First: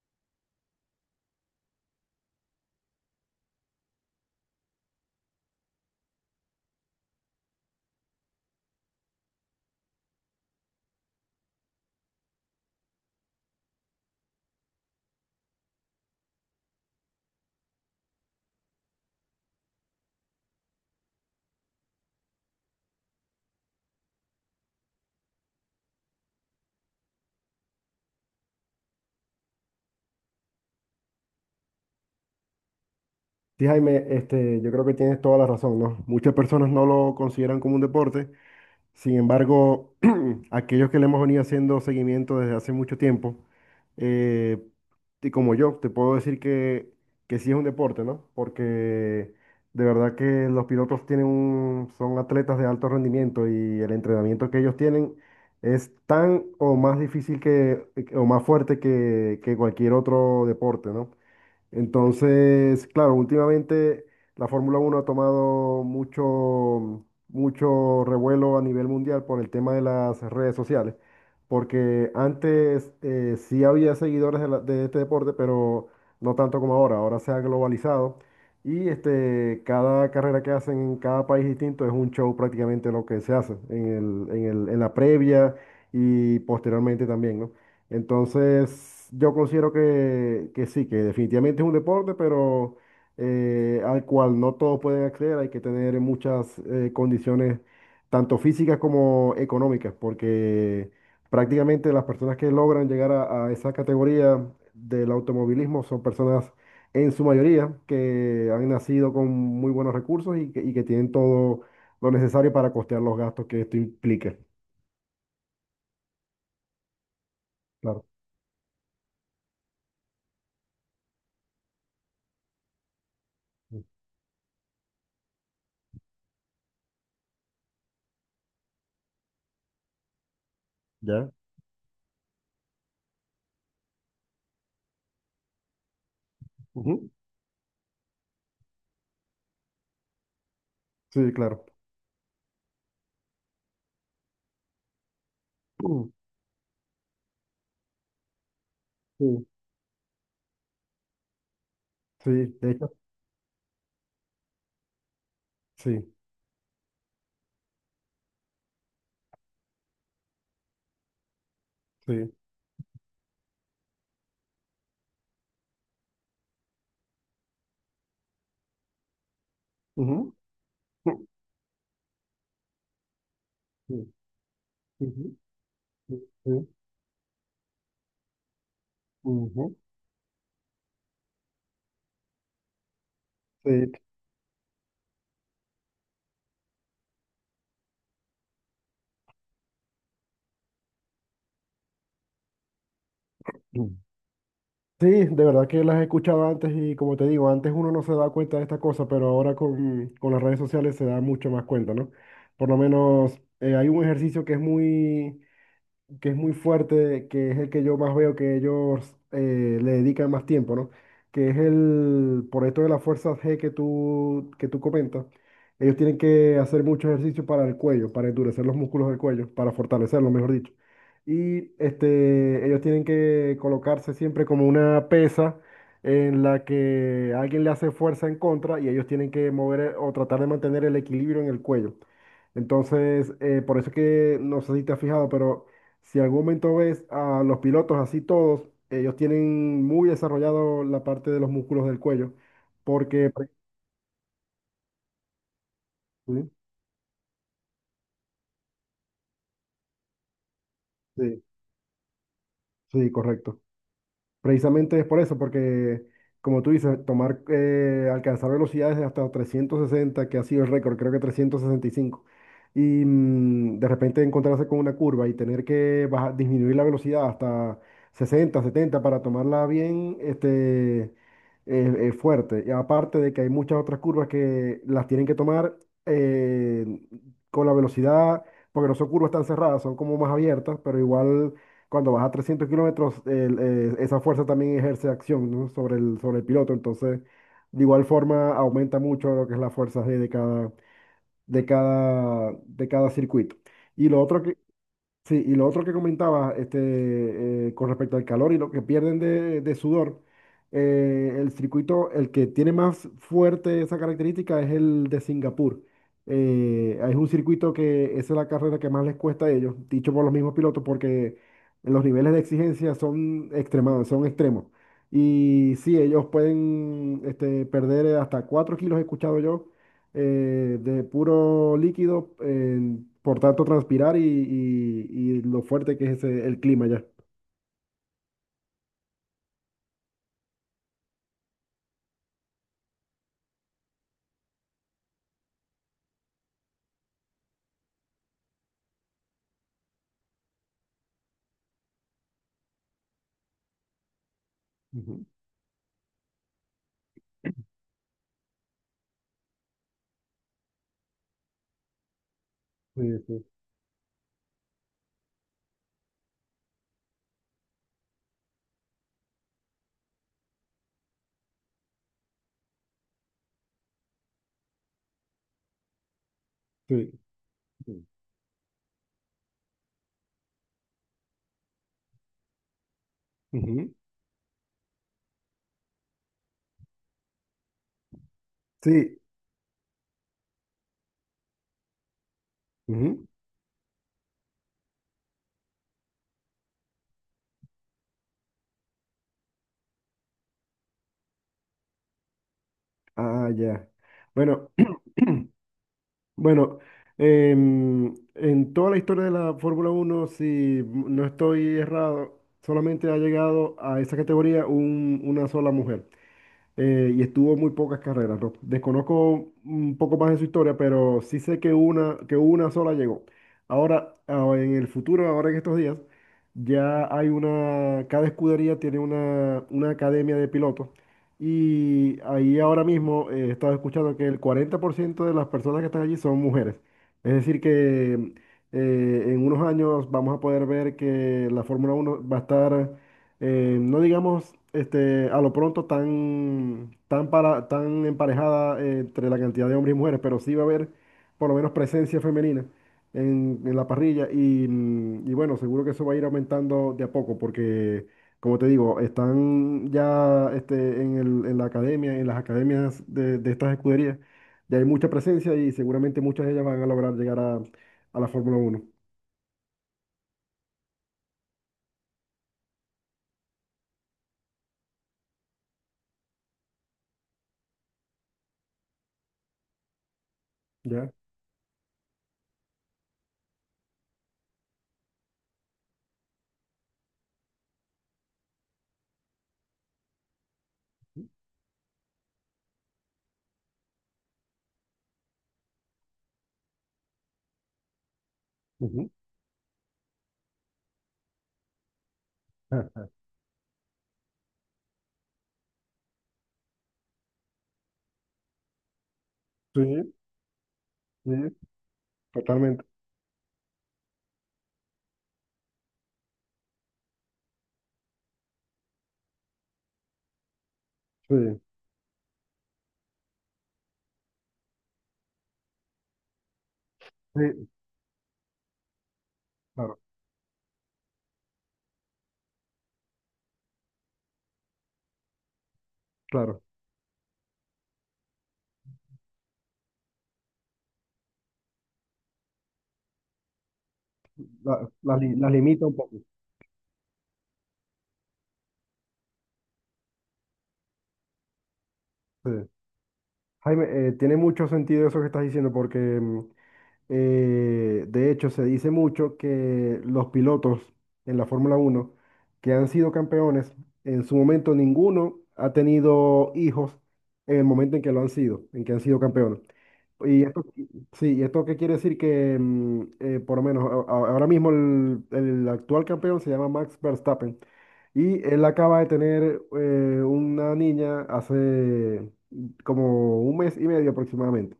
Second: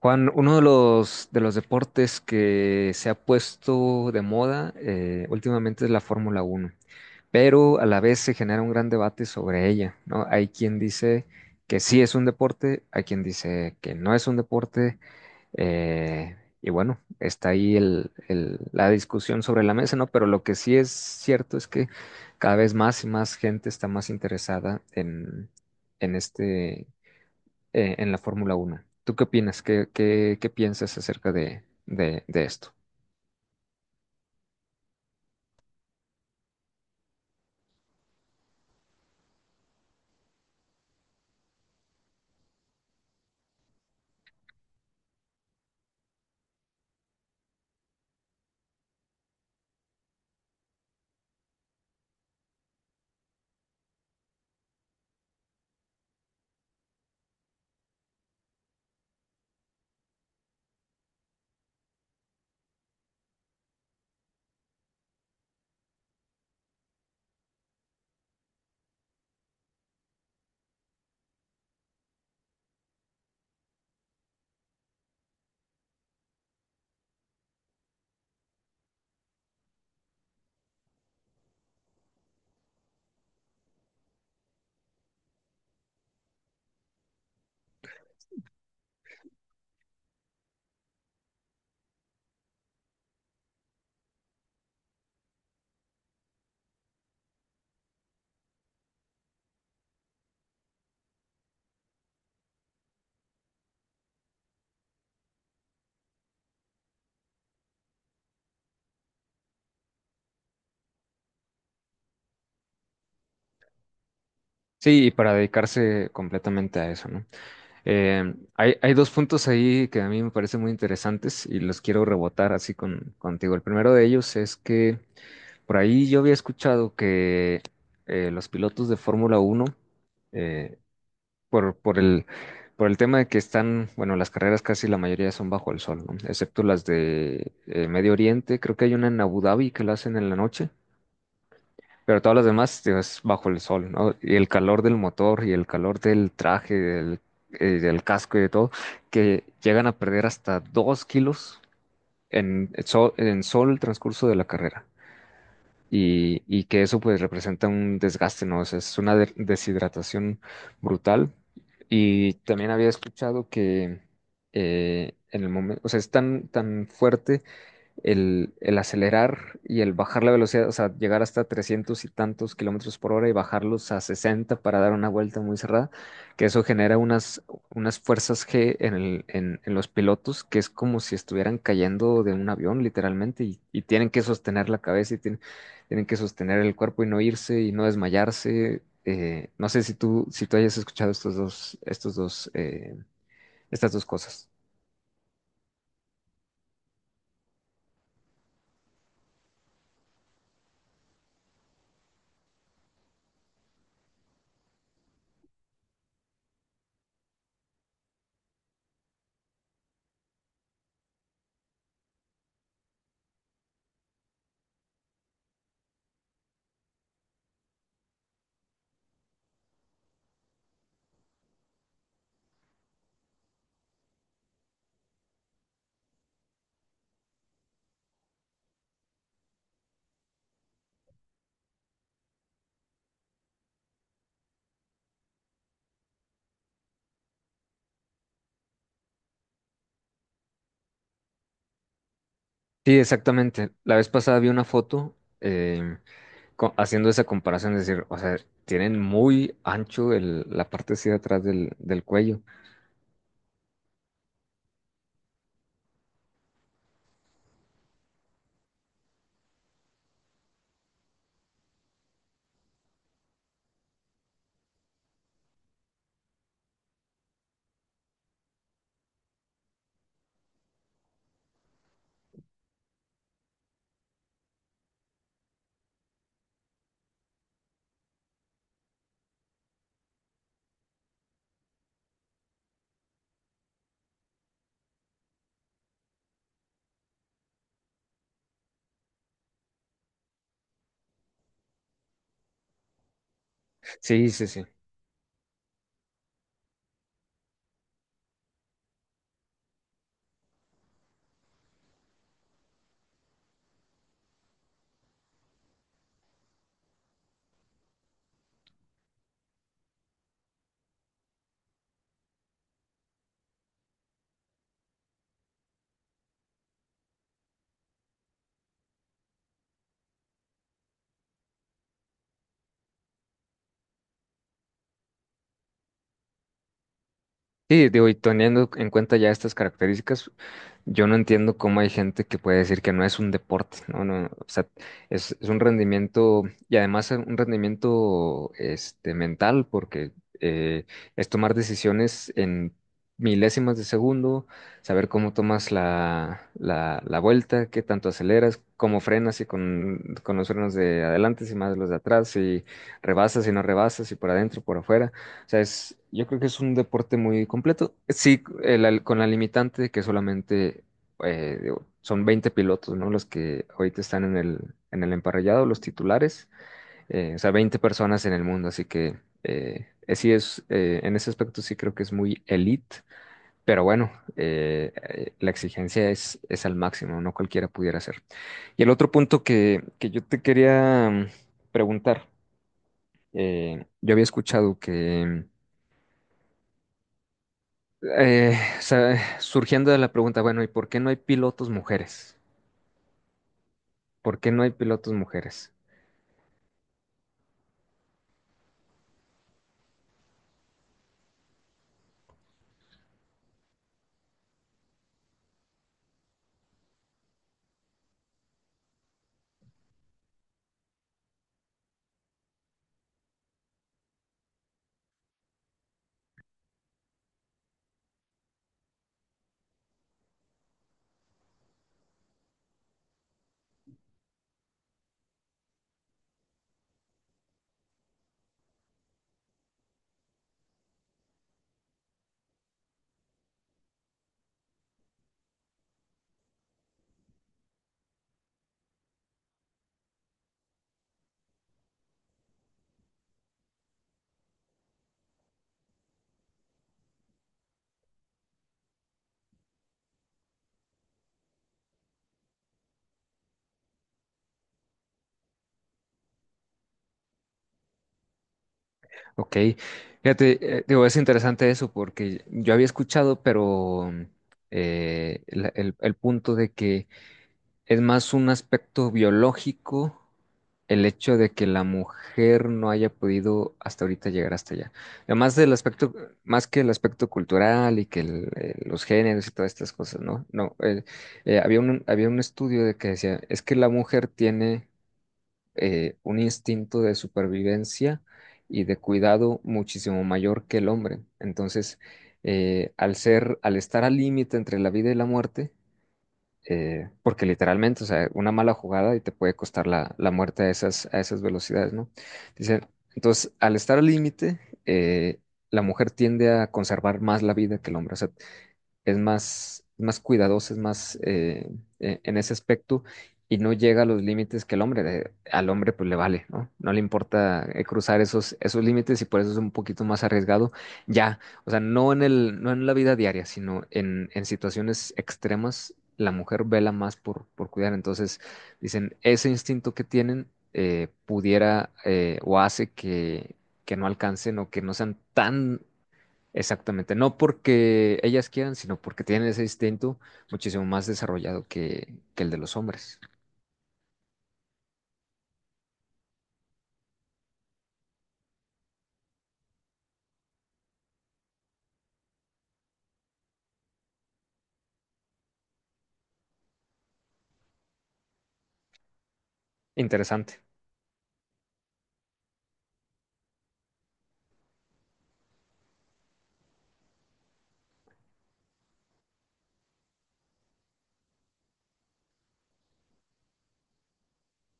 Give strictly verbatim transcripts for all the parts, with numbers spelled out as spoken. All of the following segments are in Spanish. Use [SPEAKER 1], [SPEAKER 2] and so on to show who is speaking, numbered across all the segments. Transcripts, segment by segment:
[SPEAKER 1] Juan, uno de los, de los deportes que se ha puesto de moda eh, últimamente es la Fórmula Uno, pero a la vez se genera un gran debate sobre ella, ¿no? Hay quien dice que sí es un deporte, hay quien dice que no es un deporte. Eh, y bueno, está ahí el- el- la discusión sobre la mesa, ¿no? Pero lo que sí es cierto es que cada vez más y más gente está más interesada en, en este eh, en la Fórmula Uno. ¿Tú qué opinas? ¿Qué, qué, qué piensas acerca de, de- de esto?
[SPEAKER 2] Sí, Jaime, este, yo creo que tienes toda la razón, ¿no? Muchas personas no lo consideran como un deporte. Sin embargo, aquellos que le hemos venido haciendo seguimiento desde hace mucho tiempo, eh, y como yo, te puedo decir que, que sí es un deporte, ¿no? Porque de verdad que los pilotos tienen un, son atletas de alto rendimiento, y el entrenamiento que ellos tienen es tan o más difícil que, o más fuerte que, que cualquier otro deporte, ¿no? Entonces, claro, últimamente la Fórmula Uno ha tomado mucho, mucho revuelo a nivel mundial por el tema de las redes sociales, porque antes eh, sí había seguidores de, la- de este deporte, pero no tanto como ahora. Ahora se ha globalizado, y este, cada carrera que hacen en cada país distinto es un show prácticamente lo que se hace en el- en el- en la previa y posteriormente también, ¿no? Entonces, yo considero que, que sí, que definitivamente es un deporte, pero eh, al cual no todos pueden acceder. Hay que tener muchas eh, condiciones, tanto físicas como económicas, porque prácticamente las personas que logran llegar a, a esa categoría del automovilismo son personas en su mayoría que han nacido con muy buenos recursos, y que, y que tienen todo lo necesario para costear los gastos que esto implica.
[SPEAKER 1] Sí, y para dedicarse completamente a eso, ¿no?
[SPEAKER 2] Claro.
[SPEAKER 1] Eh, hay, hay dos puntos ahí que a mí me parecen muy interesantes y los quiero rebotar así con, contigo. El primero de ellos es que por ahí yo había escuchado que eh, los pilotos de Fórmula Uno eh,
[SPEAKER 2] ¿Ya?
[SPEAKER 1] por, por el, por el tema de que están, bueno, las carreras casi la mayoría son bajo el sol, ¿no? Excepto las
[SPEAKER 2] Ujú.
[SPEAKER 1] de eh, Medio Oriente, creo que hay una en Abu Dhabi que la hacen en la noche,
[SPEAKER 2] Sí, claro.
[SPEAKER 1] pero todas las demás digo, es bajo el sol, ¿no? Y el calor del motor y el calor del traje, del, eh, del casco y de todo, que
[SPEAKER 2] Sí,
[SPEAKER 1] llegan a perder hasta dos kilos
[SPEAKER 2] sí,
[SPEAKER 1] en
[SPEAKER 2] de hecho,
[SPEAKER 1] sol, en sol el transcurso de la carrera.
[SPEAKER 2] sí,
[SPEAKER 1] Y, y que eso pues representa un desgaste, ¿no? O sea, es una de- deshidratación brutal
[SPEAKER 2] sí.
[SPEAKER 1] y también había escuchado que eh, en el momento, o sea, es tan, tan fuerte el, el acelerar y el bajar la
[SPEAKER 2] Ujú.
[SPEAKER 1] velocidad, o sea, llegar hasta trescientos y tantos kilómetros por hora y bajarlos a
[SPEAKER 2] Sí.
[SPEAKER 1] sesenta para dar una
[SPEAKER 2] Ujú.
[SPEAKER 1] vuelta muy cerrada,
[SPEAKER 2] Sí,
[SPEAKER 1] que eso
[SPEAKER 2] sí.
[SPEAKER 1] genera unas, unas fuerzas G en el- en- en
[SPEAKER 2] Ujú.
[SPEAKER 1] los pilotos, que es como si estuvieran cayendo de un avión, literalmente, y, y
[SPEAKER 2] Sí.
[SPEAKER 1] tienen que sostener la cabeza y tienen, tienen que sostener el cuerpo y no irse y no desmayarse. Eh, no sé si tú, si tú hayas escuchado estos dos, estos dos, eh, estas dos cosas.
[SPEAKER 2] Sí, de verdad que las he escuchado antes, y como te digo, antes uno no se da cuenta de esta cosa, pero ahora con, con las redes sociales se da mucho más cuenta, ¿no? Por lo menos eh, hay un ejercicio que es muy, que es muy fuerte, que es el que yo más veo que ellos eh, le dedican más tiempo, ¿no? Que es el, por esto de la fuerza G que tú, que tú comentas, ellos tienen que hacer mucho ejercicio para el cuello, para endurecer los músculos del cuello, para fortalecerlo, mejor dicho. Y este, ellos tienen que colocarse siempre como una pesa en la que alguien le hace fuerza en contra, y ellos tienen que mover, eh, o tratar de mantener el equilibrio en el cuello. Entonces, eh, por eso es que no sé si te has fijado, pero si en algún momento ves a los pilotos así todos, ellos tienen muy desarrollado la parte de los músculos del cuello,
[SPEAKER 1] Sí,
[SPEAKER 2] porque...
[SPEAKER 1] exactamente. La vez pasada vi una foto. eh,
[SPEAKER 2] Sí,
[SPEAKER 1] co- haciendo esa comparación, es decir, o sea, tienen muy ancho el- la parte así de
[SPEAKER 2] sí,
[SPEAKER 1] atrás del, del cuello.
[SPEAKER 2] sí, correcto. Precisamente es por eso, porque como tú dices, tomar, eh, alcanzar velocidades de hasta trescientos sesenta, que ha sido el récord, creo que trescientos sesenta y cinco, y mm, de repente encontrarse con una curva y tener que baja- disminuir la velocidad hasta sesenta, setenta para tomarla bien, este, eh, eh, fuerte. Y aparte de que hay muchas otras curvas que las tienen que tomar eh, con la velocidad, porque no son curvas tan cerradas, son como más abiertas, pero igual cuando vas a trescientos kilómetros, el, eh, esa fuerza también ejerce acción, ¿no?, sobre el, sobre el piloto. Entonces, de igual forma, aumenta mucho lo que es la fuerza G de cada, de cada, de cada circuito. Y lo
[SPEAKER 1] Sí,
[SPEAKER 2] otro,
[SPEAKER 1] sí,
[SPEAKER 2] que-
[SPEAKER 1] sí.
[SPEAKER 2] Sí, y lo otro que comentaba, este, eh, con respecto al calor y lo que pierden de, de sudor, eh, el circuito, el que tiene más fuerte esa característica es el de Singapur. Eh, es un circuito que esa es la carrera que más les cuesta a ellos, dicho por los mismos pilotos, porque los niveles de exigencia son extremados, son extremos. Y sí, ellos pueden, este, perder hasta cuatro kilos, he escuchado yo, eh, de puro líquido, en- por tanto transpirar y, y- y lo fuerte que es ese- el clima ya.
[SPEAKER 1] Sí, digo, y teniendo en cuenta ya estas características, yo no entiendo cómo hay gente que puede decir que no es un deporte, no, no, o sea, es, es un rendimiento y además es un rendimiento este, mental, porque eh, es tomar decisiones en milésimas de segundo, saber
[SPEAKER 2] Ujú.
[SPEAKER 1] cómo tomas la, la, la vuelta, qué tanto aceleras, cómo frenas y con, con los frenos de adelante, si más los de atrás, si
[SPEAKER 2] Sí, sí,
[SPEAKER 1] rebasas, y no rebasas, si por adentro, por afuera. O sea, es, yo creo que es un deporte muy completo. Sí, el al- con la limitante de que solamente eh, digo, son veinte pilotos, ¿no? Los que ahorita están en el, en el emparrillado, los titulares.
[SPEAKER 2] sí.
[SPEAKER 1] Eh, o sea, veinte
[SPEAKER 2] Sí.
[SPEAKER 1] personas en el mundo, así que eh, eh, sí es, eh, en ese aspecto sí creo que es muy elite. Pero
[SPEAKER 2] Ujú.
[SPEAKER 1] bueno, eh, eh, la exigencia es, es al máximo, no cualquiera pudiera hacer. Y el otro
[SPEAKER 2] Sí.
[SPEAKER 1] punto que, que yo te quería mm, preguntar,
[SPEAKER 2] Ujú.
[SPEAKER 1] eh, yo había escuchado que Eh, o sea, surgiendo de la pregunta, bueno, ¿y por qué no hay pilotos mujeres?
[SPEAKER 2] Ah, ya.
[SPEAKER 1] ¿Por qué no
[SPEAKER 2] Bueno,
[SPEAKER 1] hay pilotos mujeres?
[SPEAKER 2] bueno, em, en toda la historia de la Fórmula Uno, si m- no estoy errado, solamente ha llegado a esa categoría un- una sola mujer. Eh, y estuvo muy pocas carreras, ¿no? Desconozco un poco más de su historia, pero sí sé que una, que una sola llegó. Ahora, ah, en el futuro, ahora en estos días, ya hay una, cada escudería tiene una, una academia de pilotos. Y ahí ahora mismo eh, he estado escuchando que el cuarenta por ciento de las personas que están allí son mujeres. Es decir, que eh, en unos años vamos a poder ver que la Fórmula uno va a estar eh, no digamos, este, a lo pronto tan, tan, para, tan emparejada eh, entre la cantidad de hombres y mujeres, pero sí va a haber por lo menos presencia femenina en, en la parrilla, y, mm, y bueno, seguro que eso va a ir aumentando de a poco, porque, como te digo, están ya, este, en el- en la academia, en las academias de, de estas escuderías, ya hay mucha presencia, y seguramente muchas de ellas van a lograr llegar a, a la Fórmula uno.
[SPEAKER 1] Ok, fíjate, eh, digo, es interesante eso porque yo había escuchado, pero eh, la- el, el punto de que es más un aspecto biológico el
[SPEAKER 2] ¿Ya?
[SPEAKER 1] hecho de que la mujer no haya podido hasta ahorita llegar hasta allá. Además del aspecto, más que el aspecto cultural y que el- eh, los géneros y todas estas cosas, ¿no? No, eh, eh, había un, había un estudio de que decía, es que la mujer tiene eh, un instinto de supervivencia y de
[SPEAKER 2] Ujú.
[SPEAKER 1] cuidado muchísimo mayor que el hombre. Entonces, eh, al ser, al estar al límite entre la vida y la muerte, eh, porque literalmente, o sea, una mala jugada y te puede
[SPEAKER 2] Sí,
[SPEAKER 1] costar la, la muerte a esas, a esas
[SPEAKER 2] sí,
[SPEAKER 1] velocidades, ¿no?
[SPEAKER 2] totalmente.
[SPEAKER 1] Dicen, entonces, al estar al límite, eh, la mujer tiende a conservar más la vida que el hombre. O sea, es más, más cuidadoso, es más,
[SPEAKER 2] Sí.
[SPEAKER 1] eh, e- en ese aspecto y no llega a los límites que el hombre. Eh, al hombre pues le vale, ¿no? No le
[SPEAKER 2] Sí,
[SPEAKER 1] importa eh, cruzar esos, esos límites y por eso es un
[SPEAKER 2] claro,
[SPEAKER 1] poquito más arriesgado ya, o sea, no en el, no en la vida diaria, sino en, en situaciones extremas, la
[SPEAKER 2] claro.
[SPEAKER 1] mujer vela más por, por cuidar, entonces dicen, ese instinto que tienen eh, pudiera, eh, o hace que... que no alcancen o
[SPEAKER 2] La,
[SPEAKER 1] que no sean
[SPEAKER 2] la li- la
[SPEAKER 1] tan.
[SPEAKER 2] limita un poco.
[SPEAKER 1] Exactamente, no porque ellas quieran, sino porque tienen ese instinto muchísimo más desarrollado que, que el
[SPEAKER 2] Sí.
[SPEAKER 1] de los hombres.
[SPEAKER 2] Jaime, eh, tiene mucho sentido eso que estás diciendo, porque mm, Eh, de hecho, se dice mucho que los pilotos en la Fórmula Uno que han sido campeones, en su momento ninguno ha tenido hijos en el momento en que lo han sido, en que han sido campeones. Y
[SPEAKER 1] Interesante.
[SPEAKER 2] esto, sí, ¿y esto qué quiere decir? Que mm, eh, por lo menos a- a- ahora mismo el, el actual campeón se llama Max Verstappen, y él acaba de tener eh, una niña hace como un mes y medio aproximadamente.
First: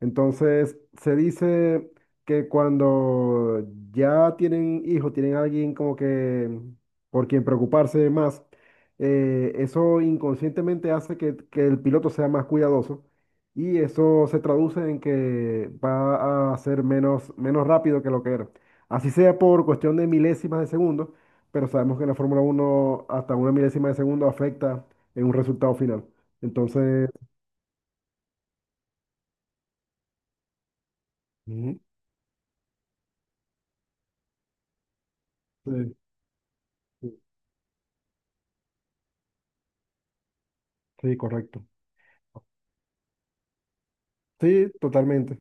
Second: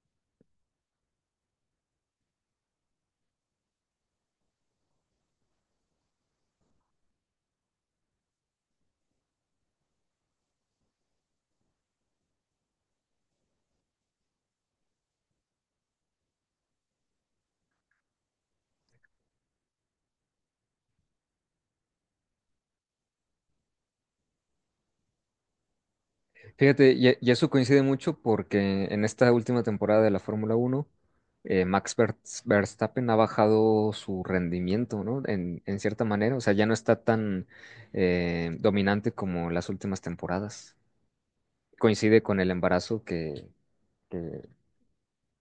[SPEAKER 2] Entonces, se dice que cuando ya tienen hijos, tienen alguien como que por quien preocuparse más, eh, eso inconscientemente hace que, que, el piloto sea más cuidadoso, y eso se traduce en que va a ser menos, menos rápido que lo que era. Así sea por cuestión de milésimas de segundo, pero sabemos que en la Fórmula uno hasta una milésima de segundo afecta en un resultado final.
[SPEAKER 1] Fíjate, y,
[SPEAKER 2] Entonces...
[SPEAKER 1] e, y eso coincide mucho porque en esta última temporada de la Fórmula Uno, eh,
[SPEAKER 2] Ujú.
[SPEAKER 1] Max Ver- Verstappen ha bajado su rendimiento, ¿no? En, en
[SPEAKER 2] Sí,
[SPEAKER 1] cierta manera, o sea, ya no está
[SPEAKER 2] sí,
[SPEAKER 1] tan eh, dominante como las últimas temporadas.
[SPEAKER 2] sí, correcto.
[SPEAKER 1] Coincide con el embarazo que, que-
[SPEAKER 2] Sí, totalmente,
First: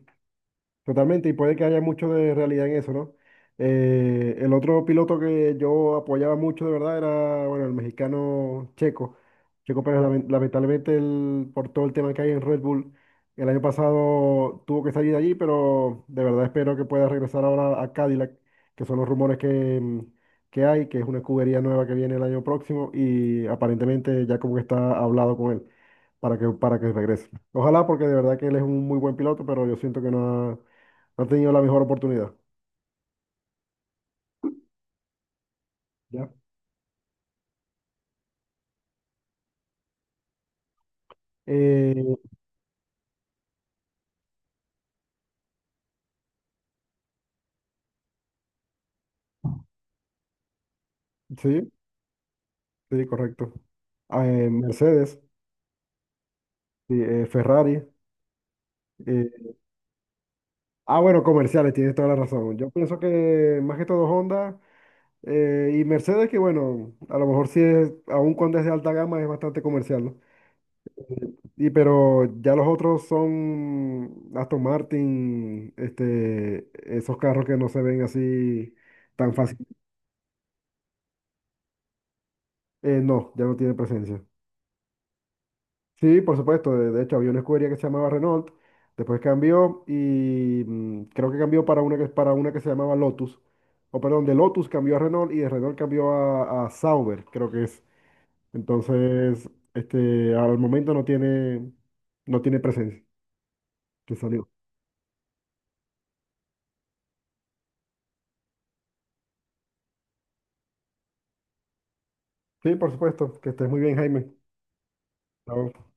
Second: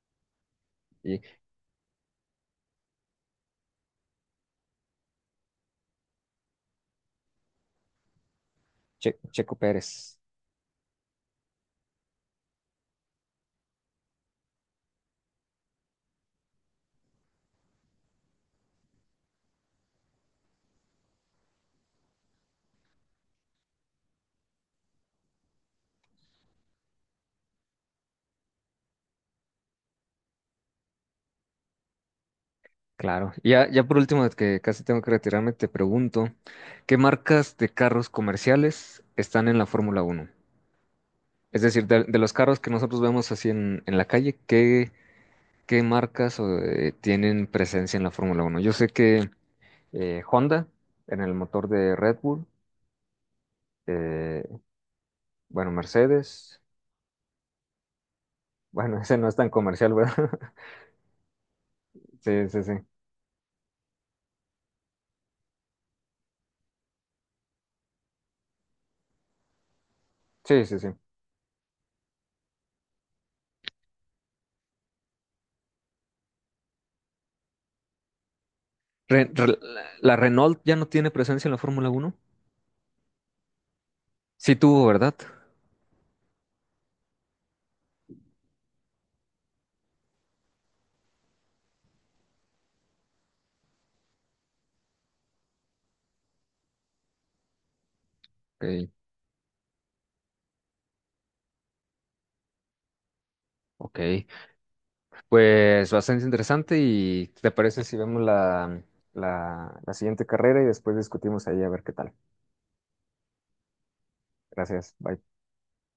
[SPEAKER 1] y
[SPEAKER 2] totalmente, y puede que haya mucho de realidad en eso, ¿no? Eh, el otro piloto que yo apoyaba mucho de verdad era, bueno, el mexicano Checo.
[SPEAKER 1] Che- Checo
[SPEAKER 2] Checo Pérez,
[SPEAKER 1] Pérez.
[SPEAKER 2] lamen- lamentablemente, el- por todo el tema que hay en Red Bull, el año pasado tuvo que salir de allí, pero de verdad espero que pueda regresar ahora a Cadillac, que son los rumores que, mm, que hay, que es una escudería nueva que viene el año próximo, y aparentemente ya como que está hablado con él para que, para que, regrese. Ojalá, porque de verdad que él es un muy buen piloto, pero yo siento que no ha, no ha tenido la mejor oportunidad.
[SPEAKER 1] Claro. Y ya, ya por último, que casi tengo que retirarme, te
[SPEAKER 2] ¿Ya?
[SPEAKER 1] pregunto, ¿qué marcas de carros comerciales están en la Fórmula Uno? Es decir, de,
[SPEAKER 2] Eh,
[SPEAKER 1] de los carros que nosotros vemos así en, en la calle, ¿qué, qué marcas o, eh, tienen presencia en la Fórmula Uno? Yo sé que eh, Honda, en el motor
[SPEAKER 2] sí,
[SPEAKER 1] de Red Bull,
[SPEAKER 2] sí, correcto. Ah,
[SPEAKER 1] eh,
[SPEAKER 2] eh, Mercedes,
[SPEAKER 1] bueno, Mercedes,
[SPEAKER 2] sí, eh, Ferrari.
[SPEAKER 1] bueno, ese no es
[SPEAKER 2] eh,
[SPEAKER 1] tan comercial, ¿verdad?
[SPEAKER 2] ah, bueno, comerciales, tienes toda la
[SPEAKER 1] Sí,
[SPEAKER 2] razón.
[SPEAKER 1] sí,
[SPEAKER 2] Yo
[SPEAKER 1] sí.
[SPEAKER 2] pienso que más que todo Honda eh, y Mercedes, que bueno, a lo mejor sí es, aún cuando es de alta gama, es bastante comercial, ¿no?
[SPEAKER 1] Sí, sí, sí.
[SPEAKER 2] Y pero ya los otros son Aston Martin, este, esos carros que no se ven así
[SPEAKER 1] Re-
[SPEAKER 2] tan fácil.
[SPEAKER 1] re- la Renault ya no tiene presencia en la Fórmula Uno.
[SPEAKER 2] Eh, no, ya no tiene presencia.
[SPEAKER 1] Sí tuvo, ¿verdad?
[SPEAKER 2] Sí, por supuesto. De, de hecho, había una escudería que se llamaba Renault, después cambió, y mm, creo que cambió para una que, para una que, se llamaba Lotus. O perdón, de Lotus cambió a Renault, y de Renault cambió a, a Sauber, creo que es.
[SPEAKER 1] Ok,
[SPEAKER 2] Entonces, este, al momento no tiene, no tiene, presencia,
[SPEAKER 1] ok.
[SPEAKER 2] que salió.
[SPEAKER 1] Pues bastante interesante y ¿te parece si vemos la, la, la siguiente carrera y después discutimos ahí a ver qué tal?
[SPEAKER 2] Sí, por supuesto. Que estés muy bien, Jaime.
[SPEAKER 1] Gracias, bye.
[SPEAKER 2] Ok,